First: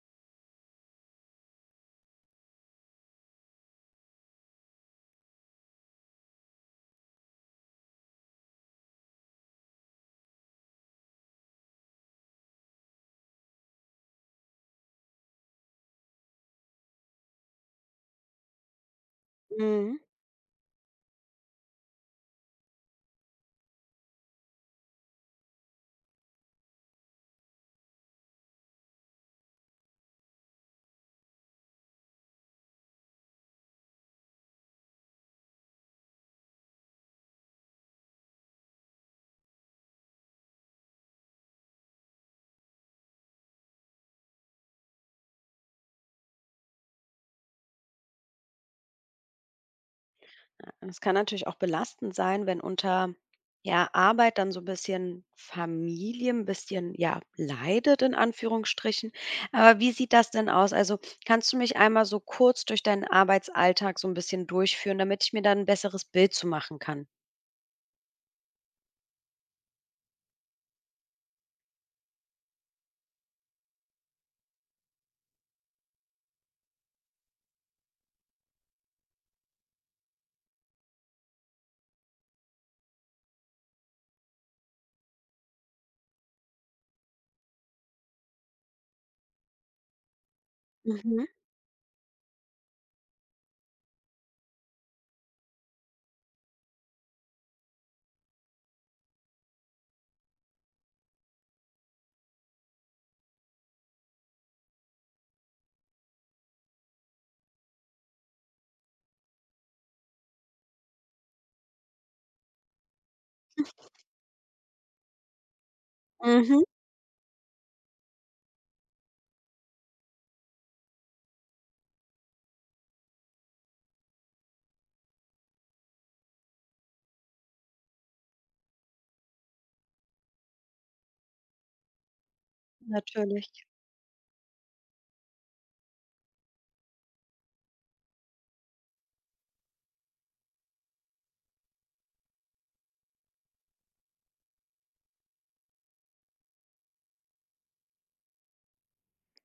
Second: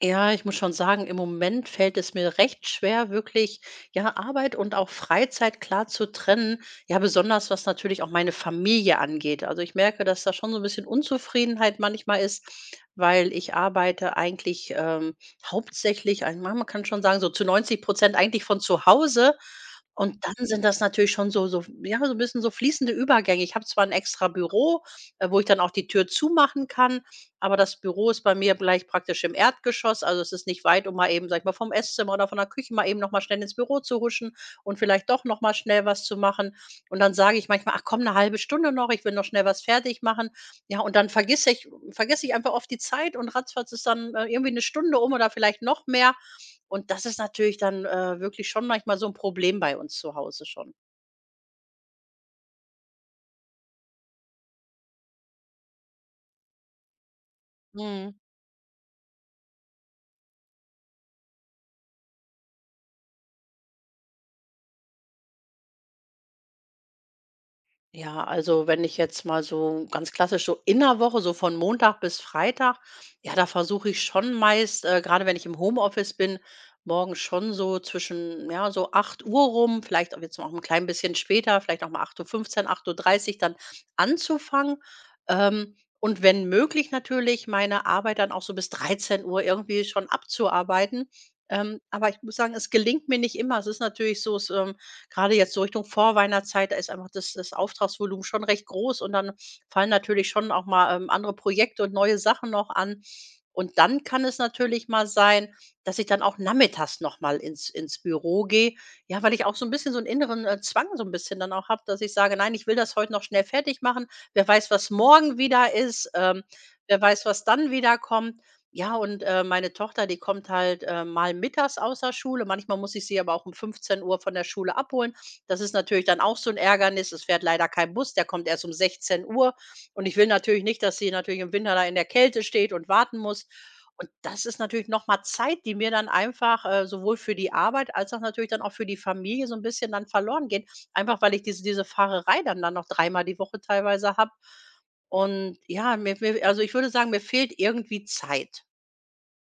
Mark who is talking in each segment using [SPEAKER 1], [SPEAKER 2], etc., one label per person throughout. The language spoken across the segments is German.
[SPEAKER 1] Ja, ich muss schon sagen, im Moment fällt es mir recht schwer, wirklich, ja, Arbeit und auch Freizeit klar zu trennen. Ja, besonders was natürlich auch meine Familie angeht. Also ich merke, dass da schon so ein bisschen Unzufriedenheit manchmal ist, weil ich arbeite eigentlich hauptsächlich, man kann schon sagen, so zu 90% eigentlich von zu Hause.
[SPEAKER 2] Mhm.
[SPEAKER 1] Und dann sind das natürlich schon so, ja, so ein bisschen so fließende Übergänge. Ich habe zwar ein extra Büro, wo ich dann auch die Tür zumachen kann, aber das Büro ist bei mir gleich praktisch im Erdgeschoss, also es ist nicht weit, um mal eben, sag ich mal, vom Esszimmer oder von der Küche mal eben noch mal schnell ins Büro zu huschen und vielleicht doch noch mal schnell was zu machen. Und dann sage ich manchmal: „Ach komm, eine halbe Stunde noch, ich will noch schnell was fertig machen." Ja, und dann vergesse ich einfach oft die Zeit und ratzfatz ist dann, irgendwie eine Stunde um oder vielleicht noch mehr. Und das ist natürlich dann, wirklich schon manchmal so ein Problem bei uns zu Hause schon.
[SPEAKER 2] Es kann natürlich auch belastend sein, wenn unter ja, Arbeit dann so ein bisschen Familie, ein bisschen ja, leidet in
[SPEAKER 1] Mhm.
[SPEAKER 2] Anführungsstrichen. Aber wie sieht das denn aus? Also kannst du mich einmal so kurz durch deinen Arbeitsalltag so ein bisschen durchführen, damit ich mir dann ein besseres Bild zu machen kann?
[SPEAKER 1] Ja, also wenn ich jetzt mal so ganz klassisch so in der Woche, so von Montag bis Freitag, ja, da versuche ich schon meist, gerade wenn ich im Homeoffice bin, morgens schon so zwischen, ja, so 8 Uhr rum, vielleicht auch jetzt noch ein klein bisschen später, vielleicht noch mal 8:15 Uhr, 8:30 Uhr dann anzufangen. Und wenn möglich natürlich meine Arbeit dann auch so bis 13 Uhr irgendwie schon abzuarbeiten.
[SPEAKER 2] Mhm.
[SPEAKER 1] Aber ich muss sagen, es gelingt mir nicht immer. Es ist natürlich so, es gerade jetzt so Richtung Vorweihnachtszeit, da ist einfach das Auftragsvolumen schon recht groß und dann fallen natürlich schon auch mal, andere Projekte und neue Sachen noch an. Und dann kann es natürlich mal sein, dass ich dann auch nachmittags noch mal ins Büro gehe, ja, weil ich auch so ein bisschen so einen inneren, Zwang so ein bisschen dann auch habe, dass ich sage: „Nein, ich will das heute noch schnell fertig machen. Wer weiß, was morgen wieder ist,
[SPEAKER 2] Mhm.
[SPEAKER 1] wer weiß, was dann wieder kommt." Ja, und, meine Tochter, die kommt halt, mal mittags aus der Schule. Manchmal muss ich sie aber auch um 15 Uhr von der Schule abholen. Das ist natürlich dann auch so ein Ärgernis. Es fährt leider kein Bus, der kommt erst um 16 Uhr und ich will natürlich nicht, dass sie natürlich im Winter da in der Kälte steht und warten muss.
[SPEAKER 2] Natürlich.
[SPEAKER 1] Und das ist natürlich noch mal Zeit, die mir dann einfach, sowohl für die Arbeit als auch natürlich dann auch für die Familie so ein bisschen dann verloren geht, einfach weil ich diese Fahrerei dann noch dreimal die Woche teilweise habe. Und ja, mir also, ich würde sagen, mir fehlt irgendwie Zeit.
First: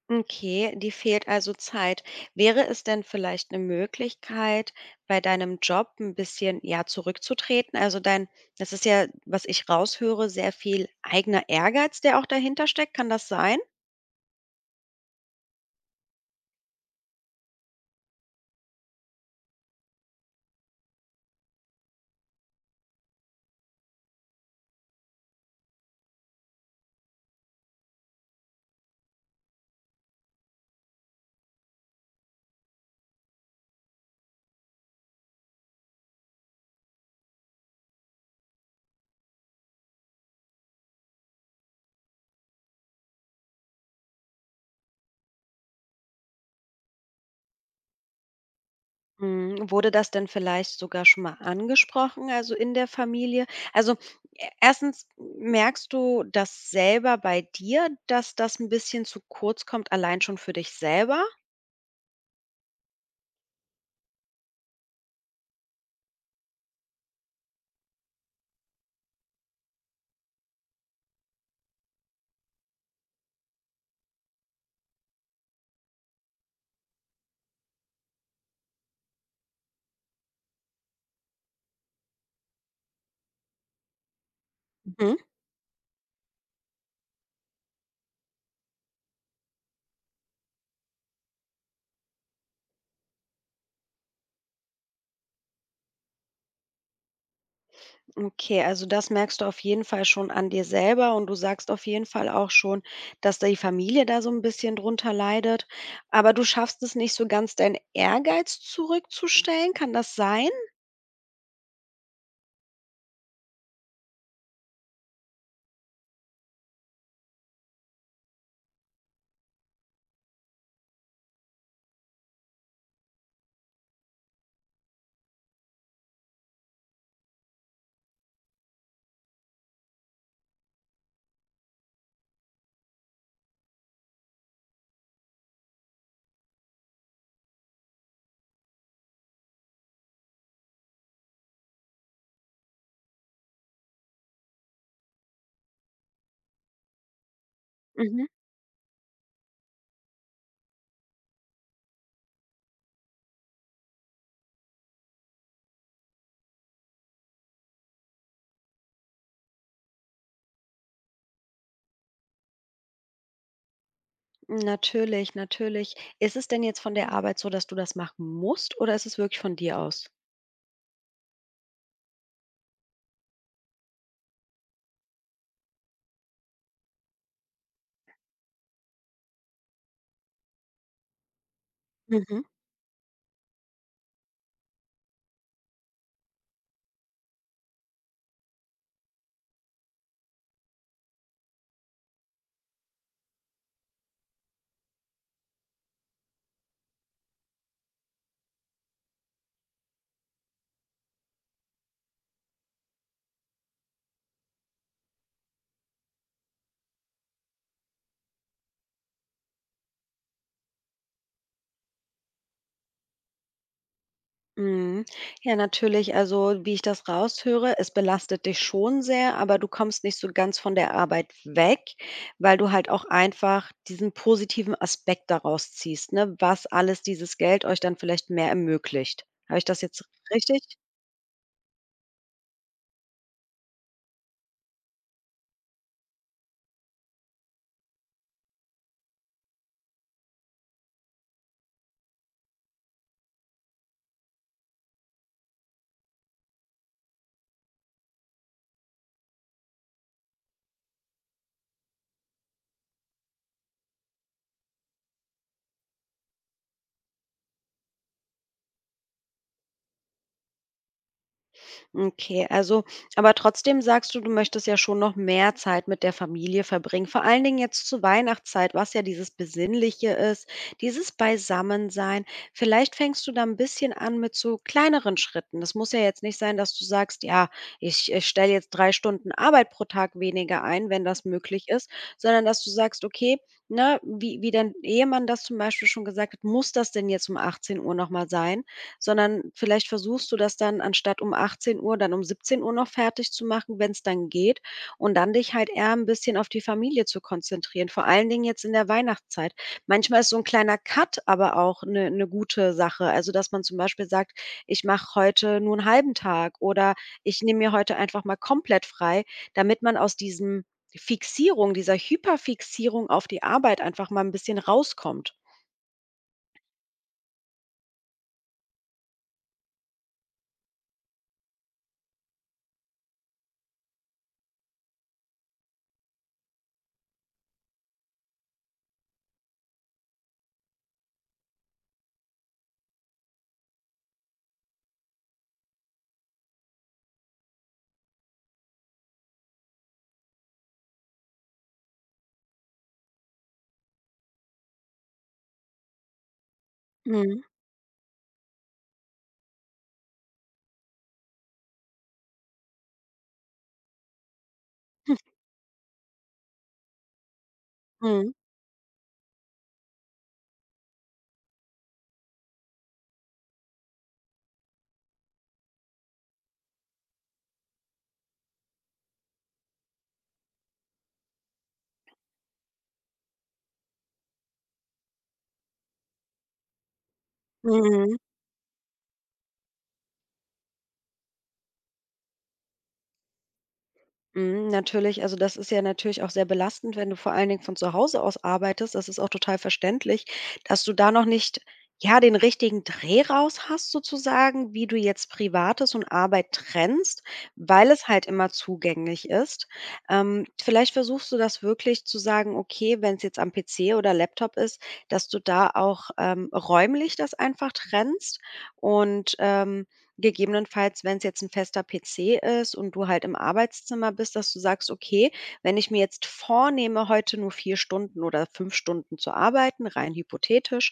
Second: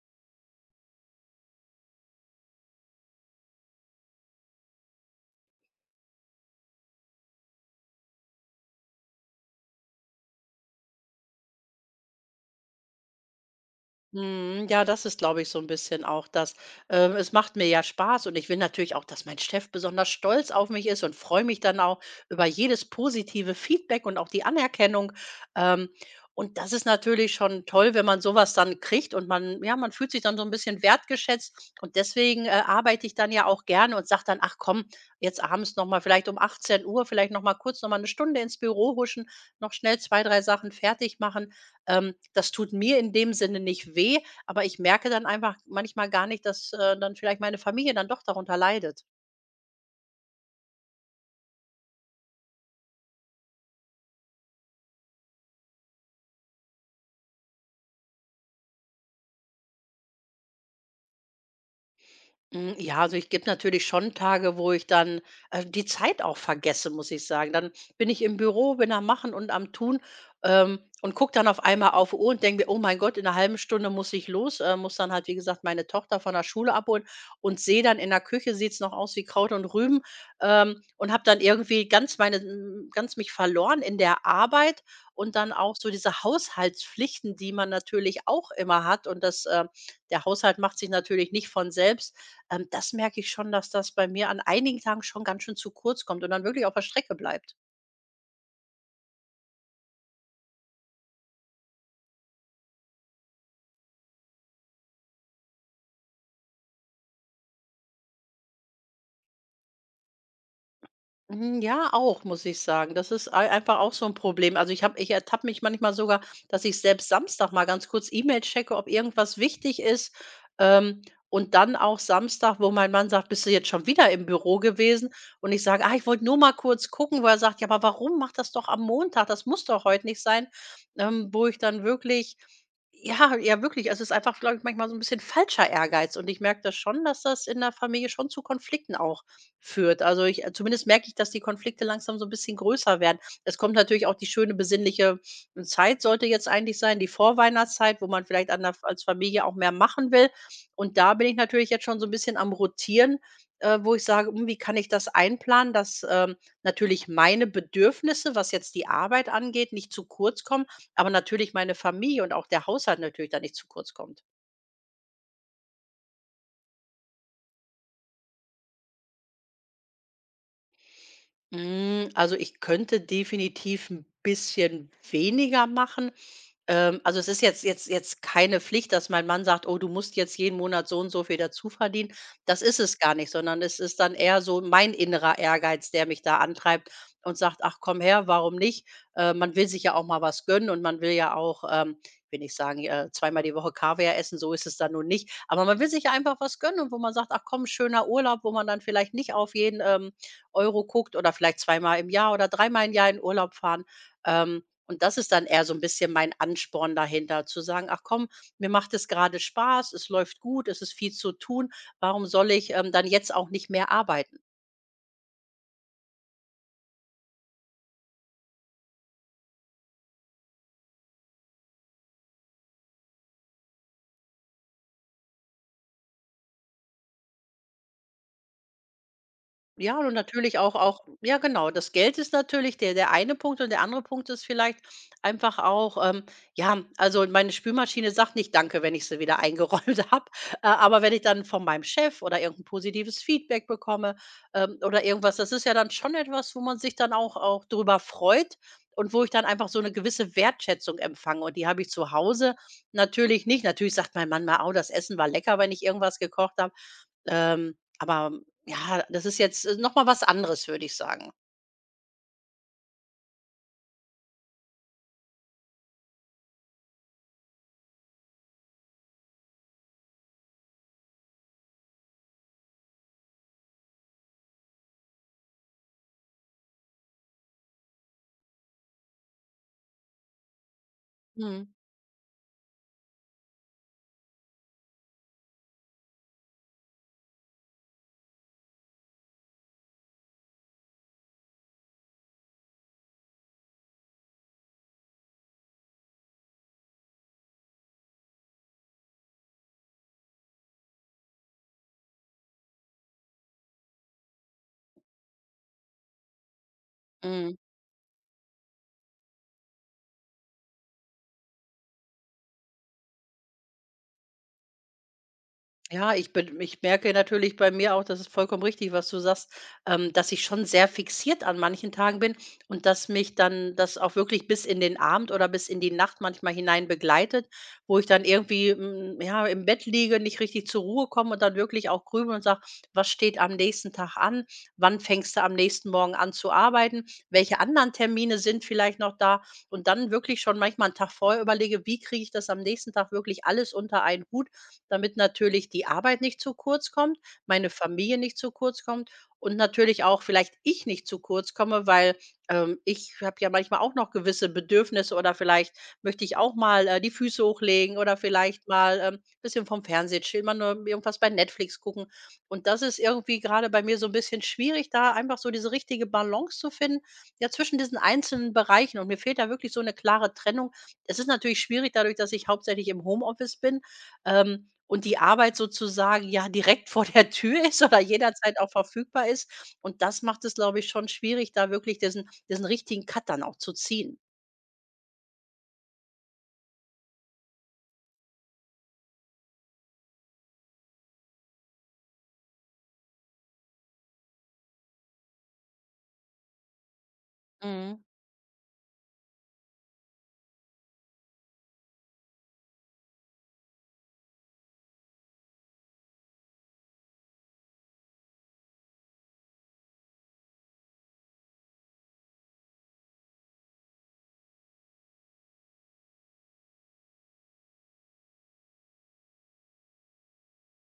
[SPEAKER 2] Okay, dir fehlt also Zeit. Wäre es denn vielleicht eine Möglichkeit, bei deinem Job ein bisschen, ja, zurückzutreten? Also, dein das ist ja, was ich raushöre, sehr viel eigener Ehrgeiz, der auch dahinter steckt. Kann das sein?
[SPEAKER 1] Mhm, ja, das ist, glaube ich, so ein bisschen auch das. Es macht mir ja Spaß und ich will natürlich auch, dass mein Chef besonders stolz auf mich ist und freue mich dann auch über jedes positive Feedback und auch die Anerkennung. Ähm, und das ist natürlich schon toll, wenn man sowas dann kriegt und man ja, man fühlt sich dann so ein bisschen wertgeschätzt und deswegen, arbeite ich dann ja auch gerne und sage dann: „Ach komm, jetzt abends noch mal vielleicht um 18 Uhr vielleicht noch mal kurz noch mal 'ne Stunde ins Büro huschen, noch schnell 2 3 Sachen fertig machen." Das tut mir in dem Sinne nicht weh, aber ich merke dann einfach manchmal gar nicht, dass, dann vielleicht meine Familie dann doch darunter leidet.
[SPEAKER 2] Mhm, wurde das denn vielleicht sogar schon mal angesprochen, also in der Familie? Also, e erstens, merkst du das selber bei dir, dass das ein bisschen zu kurz kommt, allein schon für dich selber?
[SPEAKER 1] Hm, ja, also ich gebe natürlich schon Tage, wo ich dann, die Zeit auch vergesse, muss ich sagen. Dann bin ich im Büro, bin am Machen und am Tun, und gucke dann auf einmal auf die Uhr und denke mir: „Oh mein Gott, in einer halben Stunde muss ich los", muss dann halt, wie gesagt, meine Tochter von der Schule abholen und sehe dann in der Küche sieht's noch aus wie Kraut und Rüben, und habe dann irgendwie ganz meine ganz mich verloren in der Arbeit und dann auch so diese Haushaltspflichten, die man natürlich auch immer hat und das, der Haushalt macht sich natürlich nicht von selbst. Das merke ich schon, dass das bei mir an einigen Tagen schon ganz schön zu kurz kommt und dann wirklich auf der Strecke bleibt.
[SPEAKER 2] Okay, also das merkst du auf jeden Fall schon an dir selber und du sagst auf jeden Fall auch schon, dass die Familie da so ein bisschen drunter leidet, aber du schaffst es nicht so ganz, deinen Ehrgeiz zurückzustellen. Kann das sein?
[SPEAKER 1] Hm, ja, auch, muss ich sagen. Das ist ei einfach auch so ein Problem. Also, ich ertappe mich manchmal sogar, dass ich selbst Samstag mal ganz kurz E-Mail checke, ob irgendwas wichtig ist. Ähm, und dann auch Samstag, wo mein Mann sagt: „Bist du jetzt schon wieder im Büro gewesen?" Und ich sage: „Ah, ich wollte nur mal kurz gucken." Wo er sagt: „Ja, aber warum? Macht das doch am Montag. Das muss doch heute nicht sein." Wo ich dann wirklich ja, ja wirklich also, es ist einfach, glaube ich, manchmal so ein bisschen falscher Ehrgeiz und ich merke das schon, dass das in der Familie schon zu Konflikten auch führt. Also, ich zumindest merke ich, dass die Konflikte langsam so ein bisschen größer werden. Es kommt natürlich auch die schöne besinnliche Zeit sollte jetzt eigentlich sein, die Vorweihnachtszeit, wo man
[SPEAKER 2] Mhm.
[SPEAKER 1] vielleicht an der als Familie auch mehr machen will. Und da bin ich natürlich jetzt schon so ein bisschen am Rotieren, wo ich sage: „Hm, wie kann ich das einplanen, dass, natürlich meine Bedürfnisse, was jetzt die Arbeit angeht, nicht zu kurz kommen, aber natürlich meine Familie und auch der Haushalt natürlich da nicht zu kurz kommt?"
[SPEAKER 2] Natürlich, natürlich. Ist es denn jetzt von der Arbeit so, dass du das machen musst oder ist es wirklich von dir aus?
[SPEAKER 1] Hm, also, ich könnte definitiv ein bisschen weniger machen. Also, es ist jetzt keine Pflicht, dass mein Mann sagt: „Oh, du musst jetzt jeden Monat so und so viel dazu verdienen."
[SPEAKER 2] Mhm.
[SPEAKER 1] Das ist es gar nicht, sondern es ist dann eher so mein innerer Ehrgeiz, der mich da antreibt und sagt: „Ach, komm her, warum nicht?" Man will sich ja auch mal was gönnen und man will ja auch, ich will nicht sagen, zweimal die Woche Kaviar essen, so ist es dann nun nicht. Aber man will sich ja einfach was gönnen und wo man sagt: „Ach komm, schöner Urlaub", wo man dann vielleicht nicht auf jeden, Euro guckt oder vielleicht zweimal im Jahr oder dreimal im Jahr in Urlaub fahren. Ähm, und das ist dann eher so ein bisschen mein Ansporn dahinter, zu sagen: „Ach komm, mir macht es gerade Spaß, es läuft gut, es ist viel zu tun. Warum soll ich, dann jetzt auch nicht mehr arbeiten?"
[SPEAKER 2] Mhm. Ja, natürlich. Also, wie ich das raushöre, es belastet dich schon sehr, aber du kommst nicht so ganz von der Arbeit weg, weil du halt auch einfach diesen positiven Aspekt daraus ziehst, ne, was alles dieses Geld euch dann vielleicht mehr ermöglicht. Habe ich das
[SPEAKER 1] Ja,
[SPEAKER 2] jetzt
[SPEAKER 1] und natürlich
[SPEAKER 2] richtig?
[SPEAKER 1] auch ja genau, das Geld ist natürlich der eine Punkt und der andere Punkt ist vielleicht einfach auch, ja, also meine Spülmaschine sagt nicht „Danke", wenn ich sie wieder eingeräumt habe, aber wenn ich dann von meinem Chef oder irgendein positives Feedback bekomme, oder irgendwas, das ist ja dann schon etwas, wo man sich dann auch drüber freut und wo ich dann einfach so eine gewisse Wertschätzung empfange und die habe ich zu Hause natürlich nicht. Natürlich sagt mein Mann mal: „Oh, das Essen war lecker", wenn ich irgendwas gekocht habe, aber ja, das ist jetzt, nochmal was anderes, würde ich sagen.
[SPEAKER 2] Okay, also aber trotzdem sagst du, du möchtest ja schon noch mehr Zeit mit der Familie verbringen. Vor allen Dingen jetzt zur Weihnachtszeit, was ja dieses Besinnliche ist, dieses Beisammensein. Vielleicht fängst du da ein bisschen an mit so kleineren Schritten. Das muss ja jetzt nicht sein, dass du sagst: „Ja, ich stelle jetzt 3 Stunden Arbeit pro Tag weniger ein“, wenn das möglich
[SPEAKER 1] Mhm.
[SPEAKER 2] ist, sondern dass du sagst: „Okay“, ne, wie dein Ehemann das zum Beispiel schon gesagt hat: „Muss das denn jetzt um 18:00 noch mal sein?“ Sondern vielleicht versuchst du das dann anstatt um 18 Uhr dann um 17 Uhr noch fertig zu machen, wenn es dann geht und dann dich halt eher ein bisschen auf die Familie zu konzentrieren, vor allen Dingen jetzt in der Weihnachtszeit. Manchmal ist so ein kleiner Cut aber auch eine 'ne gute Sache, also, dass man zum Beispiel sagt: „Ich mache heute nur einen halben Tag“ oder „Ich
[SPEAKER 1] Mhm.
[SPEAKER 2] nehme mir heute einfach mal komplett frei“, damit man aus diesem Fixierung dieser Hyperfixierung auf die Arbeit einfach mal ein bisschen rauskommt.
[SPEAKER 1] Ja, ich merke natürlich bei mir auch, das ist vollkommen richtig, was du sagst, dass ich schon sehr fixiert an manchen Tagen bin und dass mich dann das auch wirklich bis in den Abend oder bis in die Nacht manchmal hinein begleitet, wo ich dann irgendwie, ja, im Bett liege, nicht richtig zur Ruhe komme und dann wirklich auch grübel und sage: „Was steht am nächsten Tag an? Wann fängst du am nächsten Morgen an zu arbeiten? Welche anderen Termine sind vielleicht noch da?" Und dann wirklich schon manchmal einen Tag vorher überlege: „Wie kriege ich das am nächsten Tag wirklich alles unter einen Hut?" Damit natürlich die Arbeit nicht zu kurz kommt,
[SPEAKER 2] Mhm.
[SPEAKER 1] meine Familie nicht zu kurz kommt und natürlich auch vielleicht ich nicht zu kurz komme, weil, ich habe ja manchmal auch noch gewisse Bedürfnisse oder vielleicht möchte ich auch mal, die Füße hochlegen oder
[SPEAKER 2] Mhm.
[SPEAKER 1] vielleicht mal, ein bisschen vom Fernseher chillen, mal nur irgendwas bei Netflix gucken. Und das ist irgendwie gerade bei mir so ein bisschen schwierig, da einfach so diese richtige Balance zu finden, ja, zwischen diesen einzelnen Bereichen. Und mir fehlt da wirklich so eine klare Trennung. Es ist natürlich schwierig dadurch, dass ich hauptsächlich im Homeoffice bin, ähm, und die Arbeit sozusagen, ja, direkt vor der Tür ist oder
[SPEAKER 2] Mhm.
[SPEAKER 1] jederzeit auch verfügbar ist. Und das macht es, glaube ich, schon schwierig, da wirklich diesen richtigen Cut dann auch zu ziehen.
[SPEAKER 2] Mhm, natürlich, also das ist ja natürlich auch sehr belastend, wenn du vor allen Dingen von zu Hause aus arbeitest. Das ist auch total verständlich, dass du da noch nicht, ja, den richtigen Dreh raus hast sozusagen, wie du jetzt Privates und Arbeit trennst, weil
[SPEAKER 1] Mhm.
[SPEAKER 2] es halt immer zugänglich ist. Vielleicht versuchst du das wirklich zu sagen, okay, wenn es jetzt am PC oder Laptop ist, dass du da auch räumlich das einfach trennst und gegebenenfalls, wenn es jetzt ein fester PC ist und du halt im Arbeitszimmer bist, dass du sagst: „Okay, wenn ich mir jetzt vornehme, heute nur 4 Stunden oder 5 Stunden zu arbeiten“, rein hypothetisch,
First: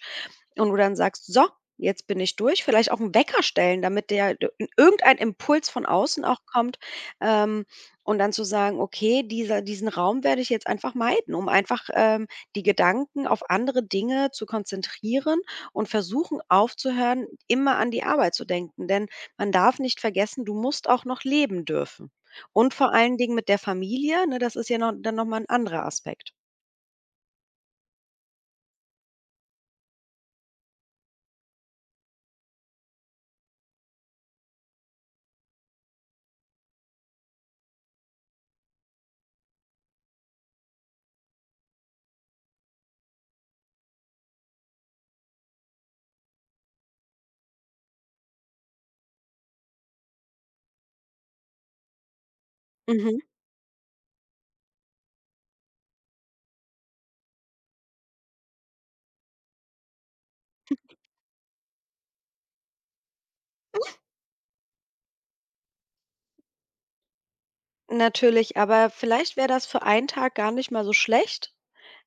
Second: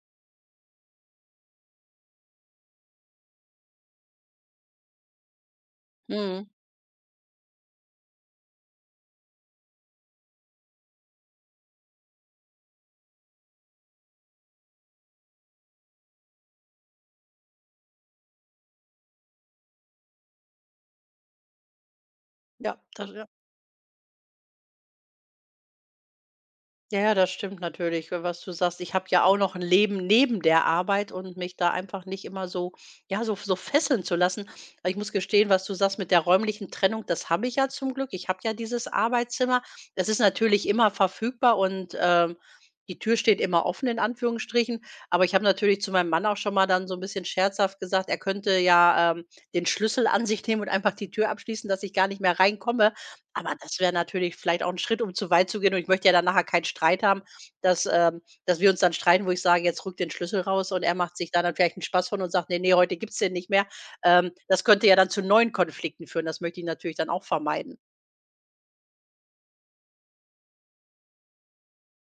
[SPEAKER 2] und du dann sagst: „So, jetzt bin ich durch.“ Vielleicht auch 'n Wecker stellen, damit der d irgendein Impuls von außen auch
[SPEAKER 1] Mhm.
[SPEAKER 2] kommt, ähm, und dann zu sagen: „Okay, dieser diesen Raum werde ich jetzt einfach meiden“, um einfach, die Gedanken auf andere Dinge zu konzentrieren und versuchen aufzuhören, immer an die Arbeit zu denken. Denn man darf nicht vergessen, du musst auch noch leben dürfen. Und
[SPEAKER 1] Ja,
[SPEAKER 2] vor
[SPEAKER 1] das
[SPEAKER 2] allen
[SPEAKER 1] ja.
[SPEAKER 2] Dingen mit der Familie, ne, das ist ja noch dann noch mal 'n anderer Aspekt.
[SPEAKER 1] Ja, ja, das stimmt natürlich, was du sagst. Ich habe ja auch noch ein Leben neben der Arbeit und mich da einfach nicht immer so ja, so fesseln zu lassen. Aber ich muss gestehen, was du sagst mit der räumlichen Trennung, das habe ich ja zum Glück. Ich habe ja dieses Arbeitszimmer. Es ist natürlich immer verfügbar und, die Tür steht immer offen in Anführungsstrichen. Aber ich habe natürlich zu meinem Mann auch schon mal dann so ein bisschen scherzhaft gesagt, er könnte ja, den Schlüssel an sich nehmen und einfach die Tür abschließen, dass ich gar nicht mehr reinkomme.
[SPEAKER 2] Mhm.
[SPEAKER 1] Aber das wäre natürlich vielleicht auch 'n Schritt, um zu weit zu gehen und ich möchte ja dann nachher keinen Streit haben, dass dass wir uns dann streiten, wo ich sage: „Jetzt rück den Schlüssel raus" und er macht sich da dann vielleicht 'n Spaß von und sagt: „Ne, ne, heute gibt's den nicht mehr." Das könnte ja dann zu neuen Konflikten führen. Das möchte ich natürlich dann auch vermeiden.
[SPEAKER 2] Natürlich, aber vielleicht wäre das für einen Tag gar nicht mal so schlecht,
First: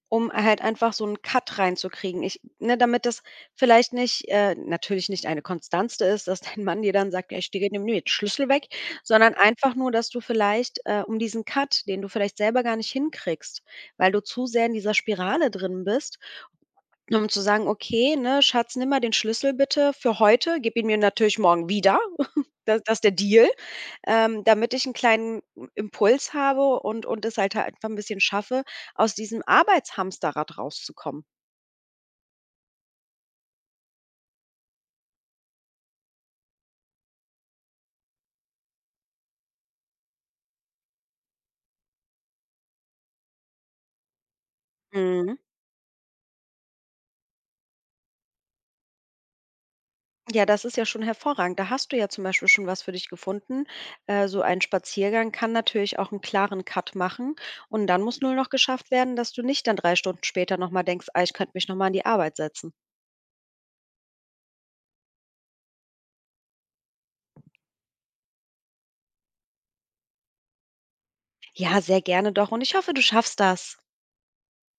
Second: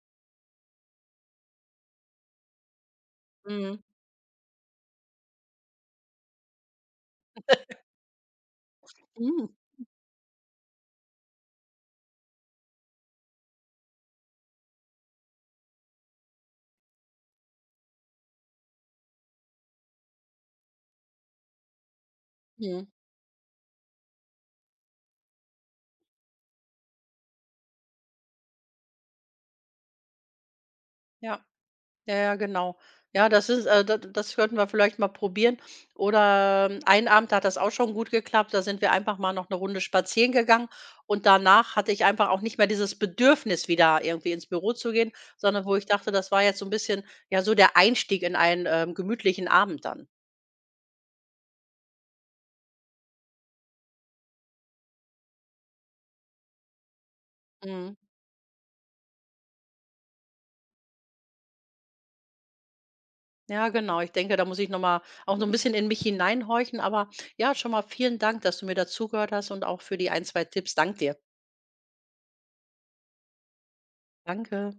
[SPEAKER 2] um halt einfach so einen Cut reinzukriegen. Ich ne, damit das
[SPEAKER 1] Mhm.
[SPEAKER 2] vielleicht nicht natürlich nicht eine Konstante ist, dass dein Mann dir dann sagt: „Ja, ich gebe dir jetzt Schlüssel weg“, sondern
[SPEAKER 1] Mhm.
[SPEAKER 2] einfach nur, dass du vielleicht, um diesen Cut, den du vielleicht selber gar nicht hinkriegst, weil du zu sehr in dieser Spirale drin bist, um zu sagen: „Okay, ne, Schatz, nimm mal den Schlüssel bitte für heute, gib ihn mir natürlich morgen wieder.“ Da
[SPEAKER 1] Mhm.
[SPEAKER 2] das ist der Deal damit ich einen kleinen Impuls habe und es halt einfach ein bisschen schaffe, aus diesem Arbeitshamsterrad rauszukommen.
[SPEAKER 1] Ja. Ja, ja, genau. Ja, das ist da das könnten wir vielleicht mal probieren. Oder, einen Abend hat das auch schon gut geklappt. Da sind wir einfach mal noch eine Runde spazieren gegangen und danach hatte ich einfach auch nicht mehr dieses Bedürfnis, wieder irgendwie ins Büro zu gehen,
[SPEAKER 2] Mhm.
[SPEAKER 1] sondern wo ich dachte, das war jetzt so ein bisschen, ja, so der Einstieg in einen, gemütlichen Abend dann.
[SPEAKER 2] Ja, das ist ja schon hervorragend. Da hast du ja zum Beispiel schon was für dich gefunden. So ein Spaziergang kann natürlich auch einen klaren Cut machen und
[SPEAKER 1] Mhm.
[SPEAKER 2] dann muss nur noch geschafft werden, dass du nicht dann 3 Stunden später noch mal denkst: „Ah, ich könnte mich noch mal an die Arbeit setzen.“
[SPEAKER 1] Ja, genau. Ich denke, da muss ich noch mal auch so ein bisschen in mich hineinhorchen. Aber ja, schon mal vielen Dank, dass du mir dazugehört hast und auch für die ein, 2 Tipps. Danke dir.
[SPEAKER 2] Ja, sehr gerne doch und ich hoffe, du schaffst das.
[SPEAKER 1] Danke.